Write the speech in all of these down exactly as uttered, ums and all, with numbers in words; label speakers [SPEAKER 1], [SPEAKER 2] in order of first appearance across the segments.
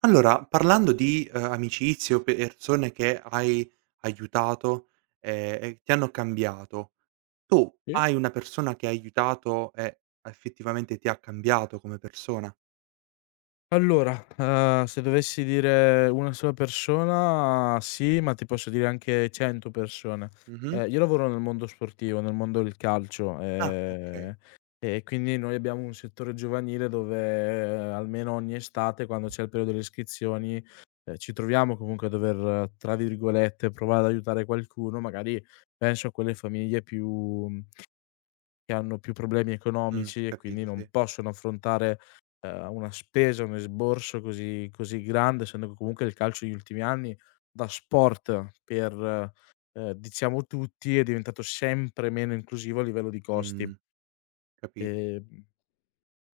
[SPEAKER 1] Allora, parlando di, ehm, amicizie o persone che hai aiutato, ehm, e ti hanno cambiato, tu
[SPEAKER 2] Sì.
[SPEAKER 1] hai una persona che hai aiutato e effettivamente ti ha cambiato come persona?
[SPEAKER 2] Allora, ehm, se dovessi dire una sola persona ah, sì, ma ti posso dire anche cento persone.
[SPEAKER 1] Mh-mh.
[SPEAKER 2] Ehm, io lavoro nel mondo sportivo, nel mondo del calcio,
[SPEAKER 1] Ah,
[SPEAKER 2] ehm,
[SPEAKER 1] okay.
[SPEAKER 2] e quindi noi abbiamo un settore giovanile dove eh, almeno ogni estate, quando c'è il periodo delle iscrizioni, ehm, ci troviamo comunque a dover, tra virgolette, "provare ad aiutare" qualcuno, magari penso a quelle famiglie più che hanno più problemi
[SPEAKER 1] Mh,
[SPEAKER 2] economici e quindi
[SPEAKER 1] capito,
[SPEAKER 2] non
[SPEAKER 1] sì.
[SPEAKER 2] possono affrontare ehm, una spesa, un esborso così così grande, essendo che comunque il calcio negli ultimi anni da sport per, ehm, diciamo tutti, è diventato sempre meno inclusivo a livello di costi.
[SPEAKER 1] Mh, capi
[SPEAKER 2] Ehm,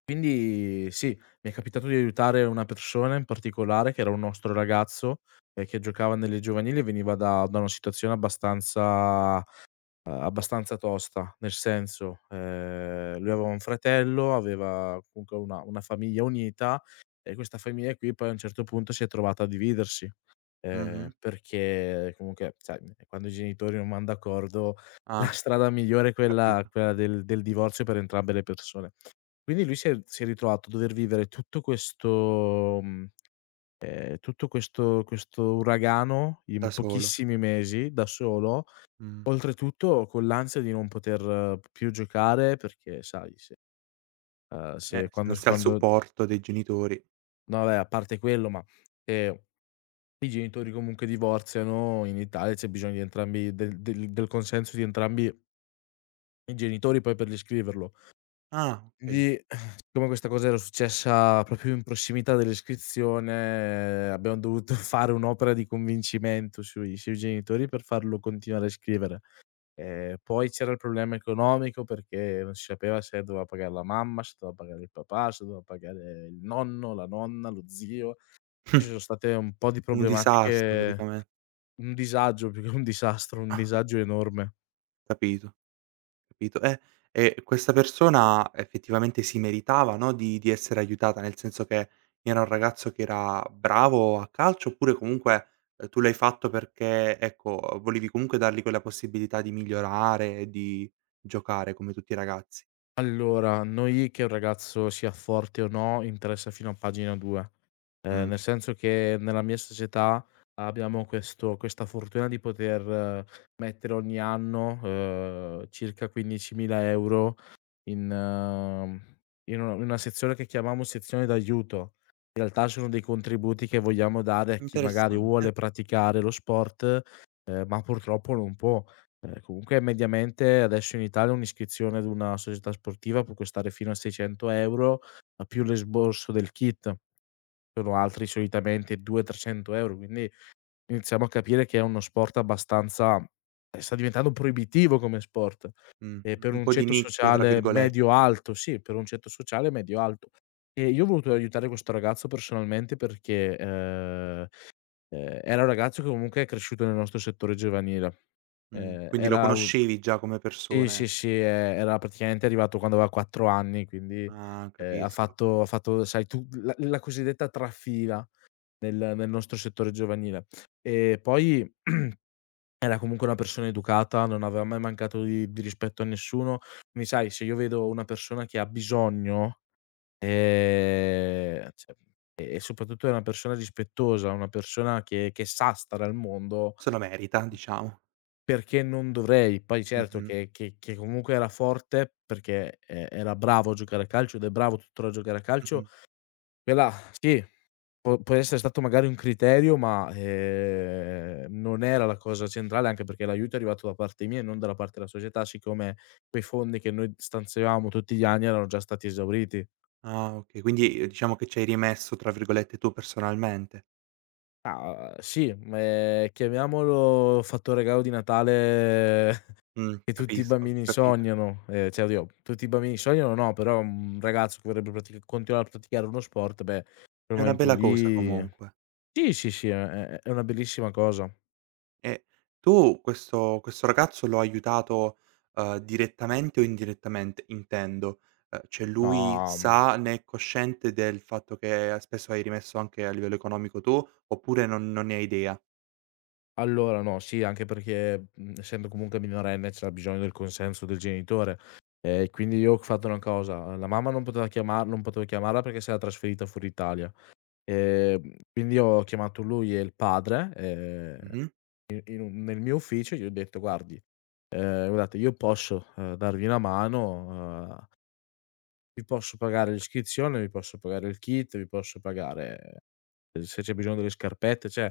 [SPEAKER 2] quindi sì, mi è capitato di aiutare una persona in particolare, che era un nostro ragazzo, ehm, che giocava nelle giovanili e veniva da da una situazione abbastanza uhm, abbastanza tosta, nel senso, ehm, lui aveva un fratello, aveva comunque una una famiglia unita e questa famiglia qui poi a un certo punto si è trovata a dividersi,
[SPEAKER 1] mh-mh.
[SPEAKER 2] ehm, perché comunque sai, quando i genitori non van d'accordo la
[SPEAKER 1] Ah,
[SPEAKER 2] strada migliore è quella
[SPEAKER 1] capito.
[SPEAKER 2] quella del del divorzio per entrambe le persone. Quindi lui si è si è ritrovato a dover vivere tutto questo mhmm, ehm, tutto questo questo uragano
[SPEAKER 1] Da
[SPEAKER 2] in
[SPEAKER 1] solo.
[SPEAKER 2] pochissimi mesi da solo.
[SPEAKER 1] Mh.
[SPEAKER 2] Oltretutto con l'ansia di non poter uhm, più giocare perché sai se ehm,
[SPEAKER 1] Eh,
[SPEAKER 2] se
[SPEAKER 1] se
[SPEAKER 2] quando
[SPEAKER 1] non si ha il
[SPEAKER 2] quando
[SPEAKER 1] supporto dei genitori.
[SPEAKER 2] no vabbè, a parte quello, ma se i genitori comunque divorziano in Italia c'è bisogno di entrambi del del del consenso di entrambi i genitori poi per iscriverlo.
[SPEAKER 1] Ah, okay.
[SPEAKER 2] Quindi, siccome questa cosa era successa proprio in prossimità dell'iscrizione, abbiamo dovuto fare un'opera di convincimento sui sui genitori per farlo continuare a iscrivere. Ehm, poi c'era il problema economico perché non si sapeva se doveva pagare la mamma, se doveva pagare il papà, se doveva pagare il nonno, la nonna, lo zio. Ci sono state un po' di
[SPEAKER 1] Un disastro
[SPEAKER 2] problematiche,
[SPEAKER 1] praticamen
[SPEAKER 2] un disagio più che un disastro, un disagio enorme.
[SPEAKER 1] capito. Capito? Eh, e questa persona effettivamente si meritava, no, di di essere aiutata, nel senso che era un ragazzo che era bravo a calcio, oppure comunque, ehm, tu l'hai fatto perché, ecco, volevi comunque dargli quella possibilità di migliorare e di giocare come tutti i ragazzi.
[SPEAKER 2] Allora, a noi che un ragazzo sia forte o no interessa fino a pagina due. Ehm,
[SPEAKER 1] Mh,
[SPEAKER 2] nel senso che nella mia società abbiamo questo questa fortuna di poter eh, mettere ogni anno, uhm, circa quindicimila euro € in ehm, in una in una sezione che chiamiamo sezione d'aiuto. In realtà sono dei contributi che vogliamo dare a chi magari vuole
[SPEAKER 1] interessante.
[SPEAKER 2] praticare lo sport, ehm, ma purtroppo non può. Ehm, comunque mediamente adesso in Italia un'iscrizione ad una società sportiva può costare fino a seicento euro € più l'esborso del kit sono altri solitamente duecento, trecento euro €, quindi iniziamo a capire che è uno sport abbastanza ehm, sta diventando proibitivo come sport,
[SPEAKER 1] Mh,
[SPEAKER 2] ehm, per
[SPEAKER 1] un
[SPEAKER 2] un
[SPEAKER 1] po' di
[SPEAKER 2] ceto
[SPEAKER 1] "nicchia" tra
[SPEAKER 2] sociale
[SPEAKER 1] virgolette.
[SPEAKER 2] medio-alto, sì, per un ceto sociale medio-alto. E io ho voluto aiutare questo ragazzo personalmente perché, ehm, ehm, era un ragazzo che comunque è cresciuto nel nostro settore giovanile.
[SPEAKER 1] Mh,
[SPEAKER 2] Ehm,
[SPEAKER 1] quindi lo
[SPEAKER 2] era u
[SPEAKER 1] conoscevi già come
[SPEAKER 2] Sì,
[SPEAKER 1] persona,
[SPEAKER 2] sì,
[SPEAKER 1] eh.
[SPEAKER 2] sì, e era praticamente arrivato quando aveva quattro anni, quindi,
[SPEAKER 1] Ah,
[SPEAKER 2] ehm, ha
[SPEAKER 1] capisco.
[SPEAKER 2] fatto ha fatto sai tu la la cosiddetta trafila. Nel nel nostro settore giovanile. E poi era comunque una persona educata, non aveva mai mancato di di rispetto a nessuno. Quindi sai, se io vedo una persona che ha bisogno, ehm, cioè e e soprattutto è una persona rispettosa, una persona che che sa stare al mondo,
[SPEAKER 1] Se lo merita diciamo.
[SPEAKER 2] perché non dovrei? Poi certo
[SPEAKER 1] Mh-mh,
[SPEAKER 2] che che che comunque era forte perché e era bravo a giocare a calcio ed è bravo tuttora a giocare a calcio,
[SPEAKER 1] mh-mh.
[SPEAKER 2] quella sì. Può può essere stato magari un criterio, ma, ehm, non era la cosa centrale, anche perché l'aiuto è arrivato da parte mia e non dalla parte della società, siccome quei fondi che noi stanziavamo tutti gli anni erano già stati esauriti.
[SPEAKER 1] Ah, okay, quindi, ehm, diciamo che ci hai rimesso, tra virgolette, tu personalmente.
[SPEAKER 2] Ah, sì, ehm, chiamiamolo fattore regalo di Natale
[SPEAKER 1] Mh,
[SPEAKER 2] che tutti i
[SPEAKER 1] capisco,
[SPEAKER 2] bambini
[SPEAKER 1] capito.
[SPEAKER 2] sognano, ehm, cioè oddio, tutti i bambini sognano no, però un ragazzo che vorrebbe pratic continuare a praticare uno sport, beh, quel
[SPEAKER 1] È una
[SPEAKER 2] momento
[SPEAKER 1] bella cosa
[SPEAKER 2] lì
[SPEAKER 1] comunque.
[SPEAKER 2] sì, sì, sì, è è è una bellissima cosa.
[SPEAKER 1] E tu questo questo ragazzo lo hai aiutato, uhm, direttamente o indirettamente intendo? Uhm, cioè lui
[SPEAKER 2] No.
[SPEAKER 1] sa, ne è cosciente del fatto che spesso hai rimesso anche a livello economico tu, oppure non non ne ha idea?
[SPEAKER 2] Allora no, sì, anche perché, mhmm, essendo comunque minorenne c'era bisogno del consenso del genitore. Ehm, quindi io ho fatto una cosa: la mamma non poteva chiamar non potevo chiamarla perché si era trasferita fuori Italia. Ehm, quindi ho chiamato lui e il padre, ehm,
[SPEAKER 1] Mh-mh.
[SPEAKER 2] in in un nel mio ufficio e gli ho detto: "Guardi, ehm, guardate, io posso, ehm, darvi una mano, uhm, vi posso pagare l'iscrizione, vi posso pagare il kit, vi posso pagare eh, se c'è bisogno delle scarpette, cioè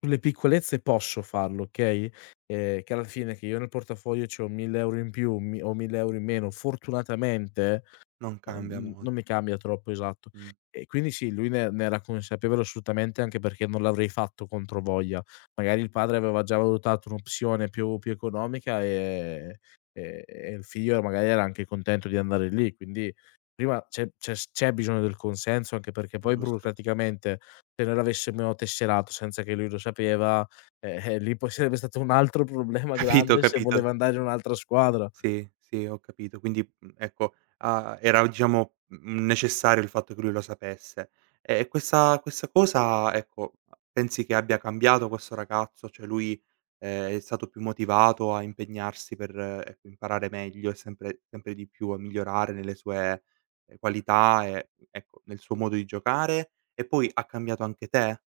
[SPEAKER 2] sulle piccolezze posso farlo, okay, ehm, che alla fine che io nel portafoglio c'ho mille euro € in più, mi o mille euro € in meno, fortunatamente".
[SPEAKER 1] Non
[SPEAKER 2] Ehm,
[SPEAKER 1] cambia
[SPEAKER 2] n Non
[SPEAKER 1] molto.
[SPEAKER 2] mi cambia troppo, esatto.
[SPEAKER 1] Mh,
[SPEAKER 2] E quindi sì, lui ne ne era consapevole assolutamente, anche perché non l'avrei fatto controvoglia. Magari il padre aveva già valutato un'opzione più più economica, ehm, e e il figlio magari era anche contento di andare lì, quindi prima c'è c'è s c'è bisogno del consenso, anche perché poi
[SPEAKER 1] giusto, sì.
[SPEAKER 2] burocraticamente, se noi l'avessimo tesserato senza che lui lo sapeva, eh, eh, lì poi sarebbe stato un altro problema
[SPEAKER 1] Capito,
[SPEAKER 2] grande se
[SPEAKER 1] capito.
[SPEAKER 2] voleva andare in un'altra squadra.
[SPEAKER 1] Sì, sì, ho capito. Quindi, mhmm, ecco, a era diciamo, mhmm, necessario il fatto che lui lo sapesse. E questa questa cosa, ecco, pensi che abbia cambiato questo ragazzo? Cioè lui, ehm, è stato più motivato a impegnarsi per, ecco, imparare meglio e sempre sempre di più a migliorare nelle sue, ehm, qualità e, ecco, nel suo modo di giocare? E poi ha cambiato anche te?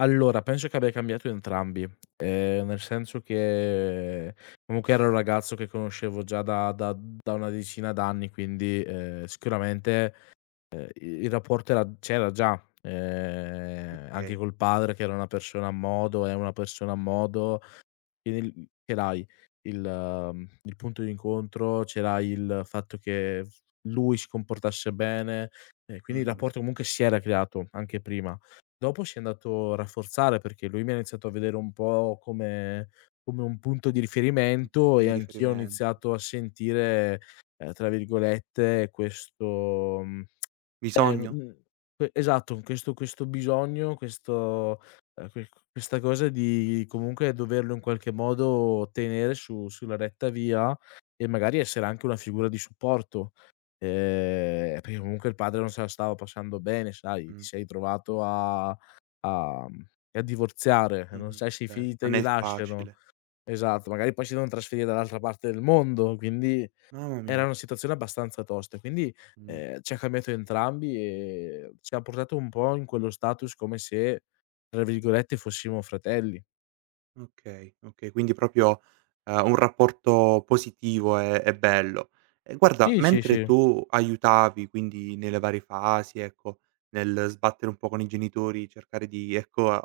[SPEAKER 2] Allora, penso che abbia cambiato entrambi, ehm, nel senso che comunque era un ragazzo che conoscevo già da da da una decina d'anni, quindi, ehm, sicuramente, ehm, il rapporto era c'era già, ehm, anche
[SPEAKER 1] Okay,
[SPEAKER 2] col padre che era una persona a modo, è una persona a modo, e nel mhmm, ce l'hai il mhmm, il punto di incontro, ce l'hai il fatto che f lui si comportasse bene, e quindi il
[SPEAKER 1] mh-mh,
[SPEAKER 2] rapporto comunque si era creato anche prima. Dopo si è andato a rafforzare perché lui mi ha iniziato a vedere un po' come come un punto di
[SPEAKER 1] un
[SPEAKER 2] riferimento
[SPEAKER 1] punto
[SPEAKER 2] e
[SPEAKER 1] di
[SPEAKER 2] anch'io ho
[SPEAKER 1] riferiment
[SPEAKER 2] iniziato a sentire, ehm, tra virgolette questo mhmm eh, no, n
[SPEAKER 1] bisogno?
[SPEAKER 2] mhmm, que esatto, questo questo bisogno, questo ehm, que questa cosa di comunque doverlo in qualche modo tenere su sulla retta via e magari essere anche una figura di supporto, ehm, perché comunque il padre non se la stava passando bene, sai, ti
[SPEAKER 1] Mh,
[SPEAKER 2] sei trovato a a mhmm, a divorziare, non
[SPEAKER 1] mh-mh,
[SPEAKER 2] sai
[SPEAKER 1] eh
[SPEAKER 2] se i
[SPEAKER 1] beh,
[SPEAKER 2] figli te
[SPEAKER 1] non
[SPEAKER 2] li
[SPEAKER 1] è
[SPEAKER 2] lasciano.
[SPEAKER 1] facile.
[SPEAKER 2] Esatto, magari poi si devono trasferire dall'altra parte del mondo, quindi
[SPEAKER 1] Mamma
[SPEAKER 2] era
[SPEAKER 1] mia.
[SPEAKER 2] una situazione abbastanza tosta, quindi,
[SPEAKER 1] Mh.
[SPEAKER 2] ehm, ci ha cambiato entrambi e ci ha portato un po' in quello status come se, tra virgolette, "fossimo fratelli".
[SPEAKER 1] Okay, okay, quindi proprio, ehm, un rapporto positivo e e bello. E guarda,
[SPEAKER 2] Sì, sì,
[SPEAKER 1] mentre
[SPEAKER 2] sì.
[SPEAKER 1] tu aiutavi, quindi nelle varie fasi, ecco, nel sbattere un po' con i genitori, cercare di, ecco, a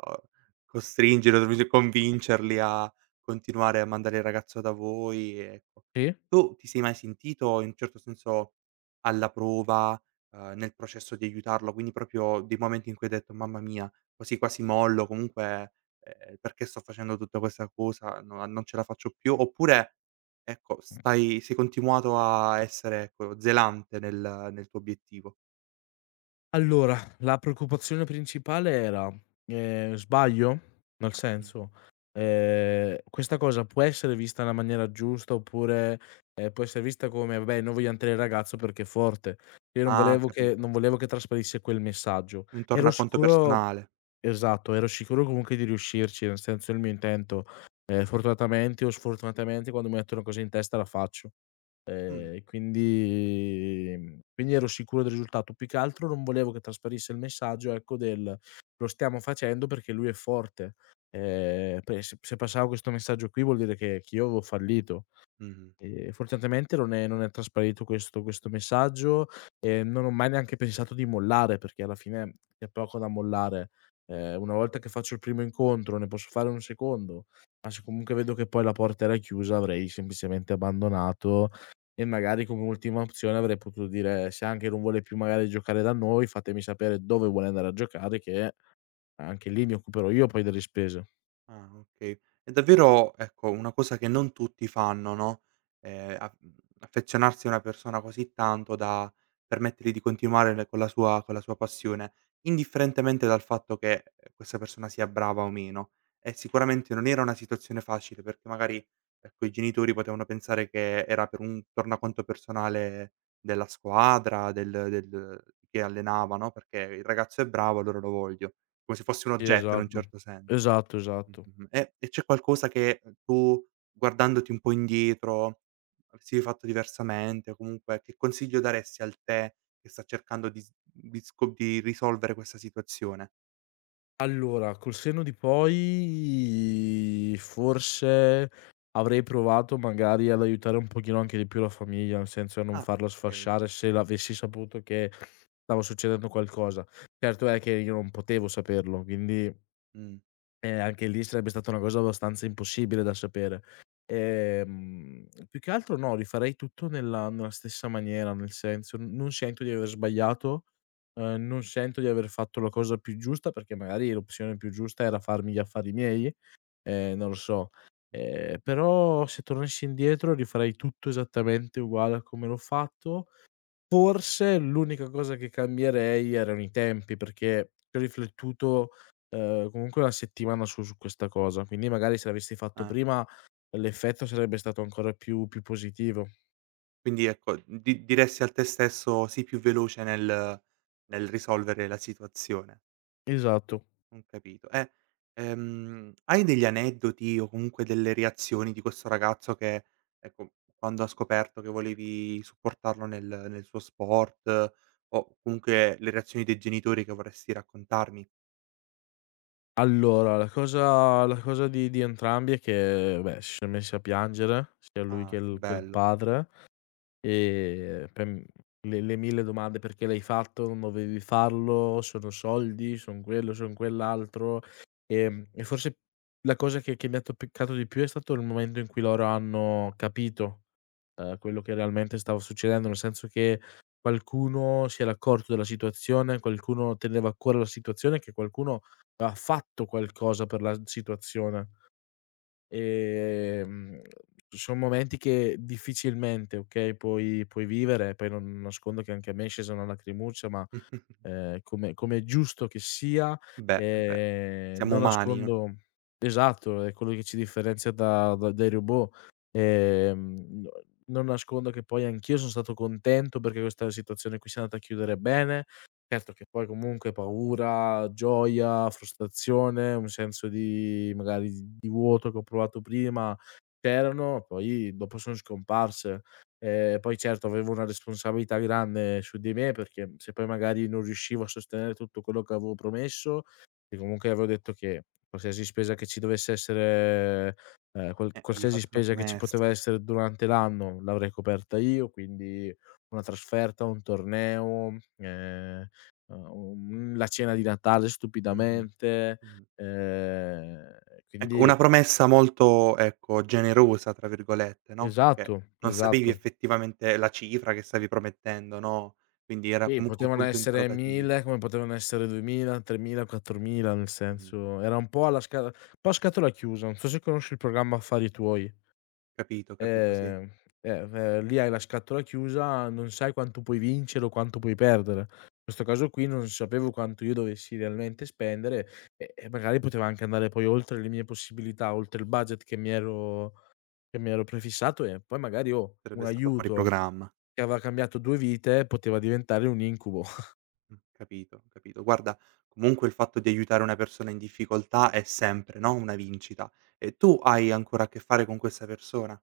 [SPEAKER 1] costringere, tra virgole convincerli a continuare a mandare il ragazzo da voi, ecco.
[SPEAKER 2] Sì?
[SPEAKER 1] Tu ti sei mai sentito in un certo senso alla prova, ehm, nel processo di aiutarlo, quindi proprio dei momenti in cui hai detto: "Mamma mia, quasi quasi mollo, comunque ehm, perché sto facendo tutta questa cosa? No, non ce la faccio più." Oppure, ecco, stai sei continuato a essere, ecco, zelante nel nel tuo obiettivo.
[SPEAKER 2] Allora, la preoccupazione principale era: ehm, sbaglio? Nel
[SPEAKER 1] Mh.
[SPEAKER 2] senso, ehm, questa cosa può essere vista nella maniera giusta oppure, ehm, può essere vista come: "Vabbè, noi vogliam tenere il ragazzo perché è forte". Io non
[SPEAKER 1] Ah,
[SPEAKER 2] volevo che
[SPEAKER 1] capito.
[SPEAKER 2] non volevo che trasparisse quel messaggio.
[SPEAKER 1] Un
[SPEAKER 2] Ero
[SPEAKER 1] tornaconto
[SPEAKER 2] sicuro.
[SPEAKER 1] personale.
[SPEAKER 2] Esatto, ero sicuro comunque di riuscirci, nel senso il mio intento, ehm, fortunatamente o sfortunatamente quando mi metto una cosa in testa la faccio.
[SPEAKER 1] Mh.
[SPEAKER 2] Ehm, quindi mhmm, quindi ero sicuro del risultato. Più che altro non volevo che trasparisse il messaggio, ecco, del: "Lo stiamo facendo perché lui è forte". Ehm, pe Se se passava questo messaggio qui vuol dire che che io avevo fallito.
[SPEAKER 1] Mh-mh.
[SPEAKER 2] Ehm, fortunatamente non è non è trasparito questo questo messaggio, e non ho mai neanche pensato di mollare, perché alla fine c'è poco da mollare. Ehm, una volta che faccio il primo incontro, ne posso fare un secondo, ma se comunque vedo che poi la porta era chiusa avrei semplicemente abbandonato, e magari come ultima opzione avrei potuto dire: "Se anche non vuole più magari giocare da noi, fatemi sapere dove vuole andare a giocare che anche lì mi occuperò io poi delle spese."
[SPEAKER 1] Ah, okay. È davvero, ecco, una cosa che non tutti fanno, no, ehm, a mhmm, affezionarsi a una persona così tanto da permettergli di continuare le con la sua con la sua passione, indifferentemente dal fatto che, ehm, questa persona sia brava o meno. E sicuramente non era una situazione facile perché magari, ecco, i genitori potevano pensare che era per un tornaconto personale della squadra, del del che allenava, no, perché il ragazzo è bravo allora lo voglio, come se
[SPEAKER 2] Sì, ovviamente.
[SPEAKER 1] fosse un oggetto in un
[SPEAKER 2] Esatto.
[SPEAKER 1] certo sen
[SPEAKER 2] Esatto, esatto.
[SPEAKER 1] Mh-mh. E e c'è qualcosa che, uhm, tu guardandoti un po' indietro, avresti fatto diversamente o comunque che consiglio daresti al te che sta cercando di s di sco di risolvere questa situazione?
[SPEAKER 2] Allora, col senno di poi forse avrei provato magari ad aiutare un pochino anche di più la famiglia, nel senso a non
[SPEAKER 1] Ah,
[SPEAKER 2] farla
[SPEAKER 1] okay.
[SPEAKER 2] sfasciare se l'avessi saputo che stava succedendo qualcosa. Certo è che io non potevo saperlo, quindi
[SPEAKER 1] Mh,
[SPEAKER 2] eh, anche lì sarebbe stata una cosa abbastanza impossibile da sapere. Ehm, più che altro no, rifarei tutto nella nella stessa maniera, nel senso, n non sento di aver sbagliato, ehm, non sento di aver fatto la cosa più giusta, perché magari l'opzione più giusta era farmi gli affari miei, ehm, non lo so. Ehm, però se tornassi indietro rifarei tutto esattamente uguale a come l'ho fatto. Forse l'unica cosa che cambierei erano i tempi, perché ci ho riflettuto, ehm, comunque una settimana su su questa cosa, quindi magari se l'avessi fatto
[SPEAKER 1] ah.
[SPEAKER 2] prima l'effetto sarebbe stato ancora più più positivo.
[SPEAKER 1] Quindi ecco, di diresti al te stesso sii più veloce nel nel risolvere la situazione.
[SPEAKER 2] Esatto.
[SPEAKER 1] Ho capito. E, ehm, hai degli aneddoti o comunque delle reazioni di questo ragazzo che, ecco, quando ha scoperto che volevi supportarlo nel nel suo sport, eh, o comunque le reazioni dei genitori che vorresti raccontarmi?
[SPEAKER 2] Allora, la cosa la cosa di di entrambi è che, beh, si sono messi a piangere, sia lui che
[SPEAKER 1] Ah, che
[SPEAKER 2] il che il
[SPEAKER 1] bello.
[SPEAKER 2] padre. Ehm, per m Le le mille domande: "Perché l'hai fatto? Non dovevi farlo? Sono soldi? Son quello, son quell'altro?" Ehm, e forse la cosa che che mi ha toppicato di più è stato il momento in cui loro hanno capito, ehm, quello che realmente stava succedendo, nel senso che qualcuno si era accorto della situazione, qualcuno teneva a cuore la situazione, che qualcuno aveva fatto qualcosa per la situazione. Ehm, Son momenti che difficilmente, okay, puoi puoi vivere, poi non nascondo che anche a me è scesa una lacrimuccia, ma ehm, come come è giusto che sia,
[SPEAKER 1] Beh, beh,
[SPEAKER 2] ehm,
[SPEAKER 1] siamo
[SPEAKER 2] non
[SPEAKER 1] umani, no,
[SPEAKER 2] nascondo, esatto, è quello che ci differenzia da da dai robot. Ehm, no, non nascondo che poi anch'io son stato contento perché questa situazione qui si è andata a chiudere bene. Certo che poi comunque paura, gioia, frustrazione, un senso di magari di di vuoto che ho provato prima c'erano, poi dopo son scomparse. Ehm, poi certo avevo una responsabilità grande su di me, perché se poi magari non riuscivo a sostenere tutto quello che avevo promesso, e comunque avevo detto che qualsiasi spesa che ci dovesse essere, ehm, qual
[SPEAKER 1] eh, avevi
[SPEAKER 2] qualsiasi
[SPEAKER 1] fatto una
[SPEAKER 2] spesa che ci poteva
[SPEAKER 1] promessa.
[SPEAKER 2] essere durante l'anno l'avrei coperta io, quindi una trasferta, un torneo, ehm, uhm, la cena di Natale
[SPEAKER 1] Mh-mh.
[SPEAKER 2] stupidamente,
[SPEAKER 1] Mh.
[SPEAKER 2] ehm,
[SPEAKER 1] Ecco,
[SPEAKER 2] quindi
[SPEAKER 1] una promessa molto, ecco, "generosa" tra virgolette, no, perché
[SPEAKER 2] esatto,
[SPEAKER 1] non sapevi
[SPEAKER 2] esatto.
[SPEAKER 1] effettivamente la cifra che stavi promettendo, no, quindi era
[SPEAKER 2] Sì,
[SPEAKER 1] comunque un
[SPEAKER 2] potevano
[SPEAKER 1] punto
[SPEAKER 2] essere
[SPEAKER 1] interrogativo.
[SPEAKER 2] mille come potevano essere duemila, tremila, quattromila, nel
[SPEAKER 1] Mh-mh.
[SPEAKER 2] senso era un po' alla sca un po' a scatola chiusa. Non so se conosci il programma Affari tuoi.
[SPEAKER 1] Capito, capito, sì.
[SPEAKER 2] Ehm, eh, v Lì hai la scatola chiusa, non sai quanto puoi vincere o quanto puoi perdere. In questo caso qui non sapevo quanto io dovessi realmente spendere, e e magari poteva anche andare poi oltre le mie possibilità, oltre il budget che mi ero che mi ero prefissato e poi magari, oh, un
[SPEAKER 1] Sarebbe stato fuori
[SPEAKER 2] aiuto
[SPEAKER 1] programma.
[SPEAKER 2] che aveva cambiato due vite poteva diventare un incubo.
[SPEAKER 1] Mh, capito, capito. Guarda, comunque il fatto di aiutare una persona in difficoltà è sempre, no, una vincita. E tu hai ancora a che fare con questa persona?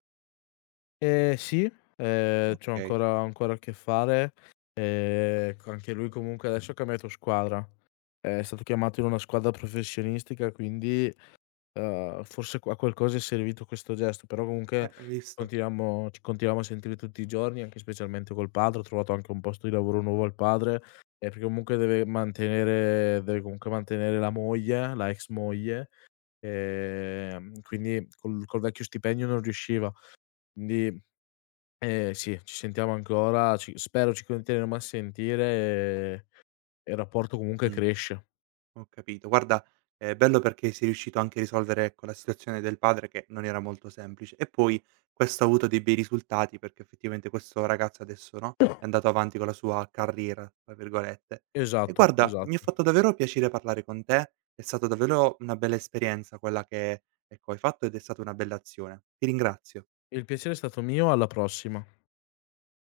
[SPEAKER 2] Ehm, sì, ehm, c'ho
[SPEAKER 1] Okay,
[SPEAKER 2] ancora ho ancora a che fare, ehm, co anche lui comunque adesso ha cambiato squadra. Eh, È stato chiamato in una squadra professionistica, quindi, uhm, forse qu a qualcosa è servito questo gesto, però comunque
[SPEAKER 1] eh, hai visto?
[SPEAKER 2] continuiamo ci continuiamo a sentire tutti i giorni, anche specialmente col padre. Ho trovato anche un posto di lavoro nuovo al padre, ehm, perché comunque deve mantenere deve comunque mantenere la moglie, la ex moglie, ehm, quindi col col vecchio stipendio non riusciva. Quindi eh sì, ci sentiamo ancora, ci spero ci continueremo a sentire e e il rapporto comunque
[SPEAKER 1] Mh.
[SPEAKER 2] cresce.
[SPEAKER 1] Ho capito. Guarda, è bello perché sei riuscito anche a risolvere, ecco, la situazione del padre che non era molto semplice e poi questo ha avuto dei bei risultati perché effettivamente questo ragazzo adesso, no, è andato avanti con la sua "carriera", tra virgolette. E
[SPEAKER 2] Esatto,
[SPEAKER 1] guarda, mi ha
[SPEAKER 2] esatto.
[SPEAKER 1] fatto davvero piacere parlare con te, è stato davvero una bella esperienza quella che, ecco, hai fatto ed è stata una bella azione. Ti ringrazio.
[SPEAKER 2] Il piacere è stato mio, alla prossima.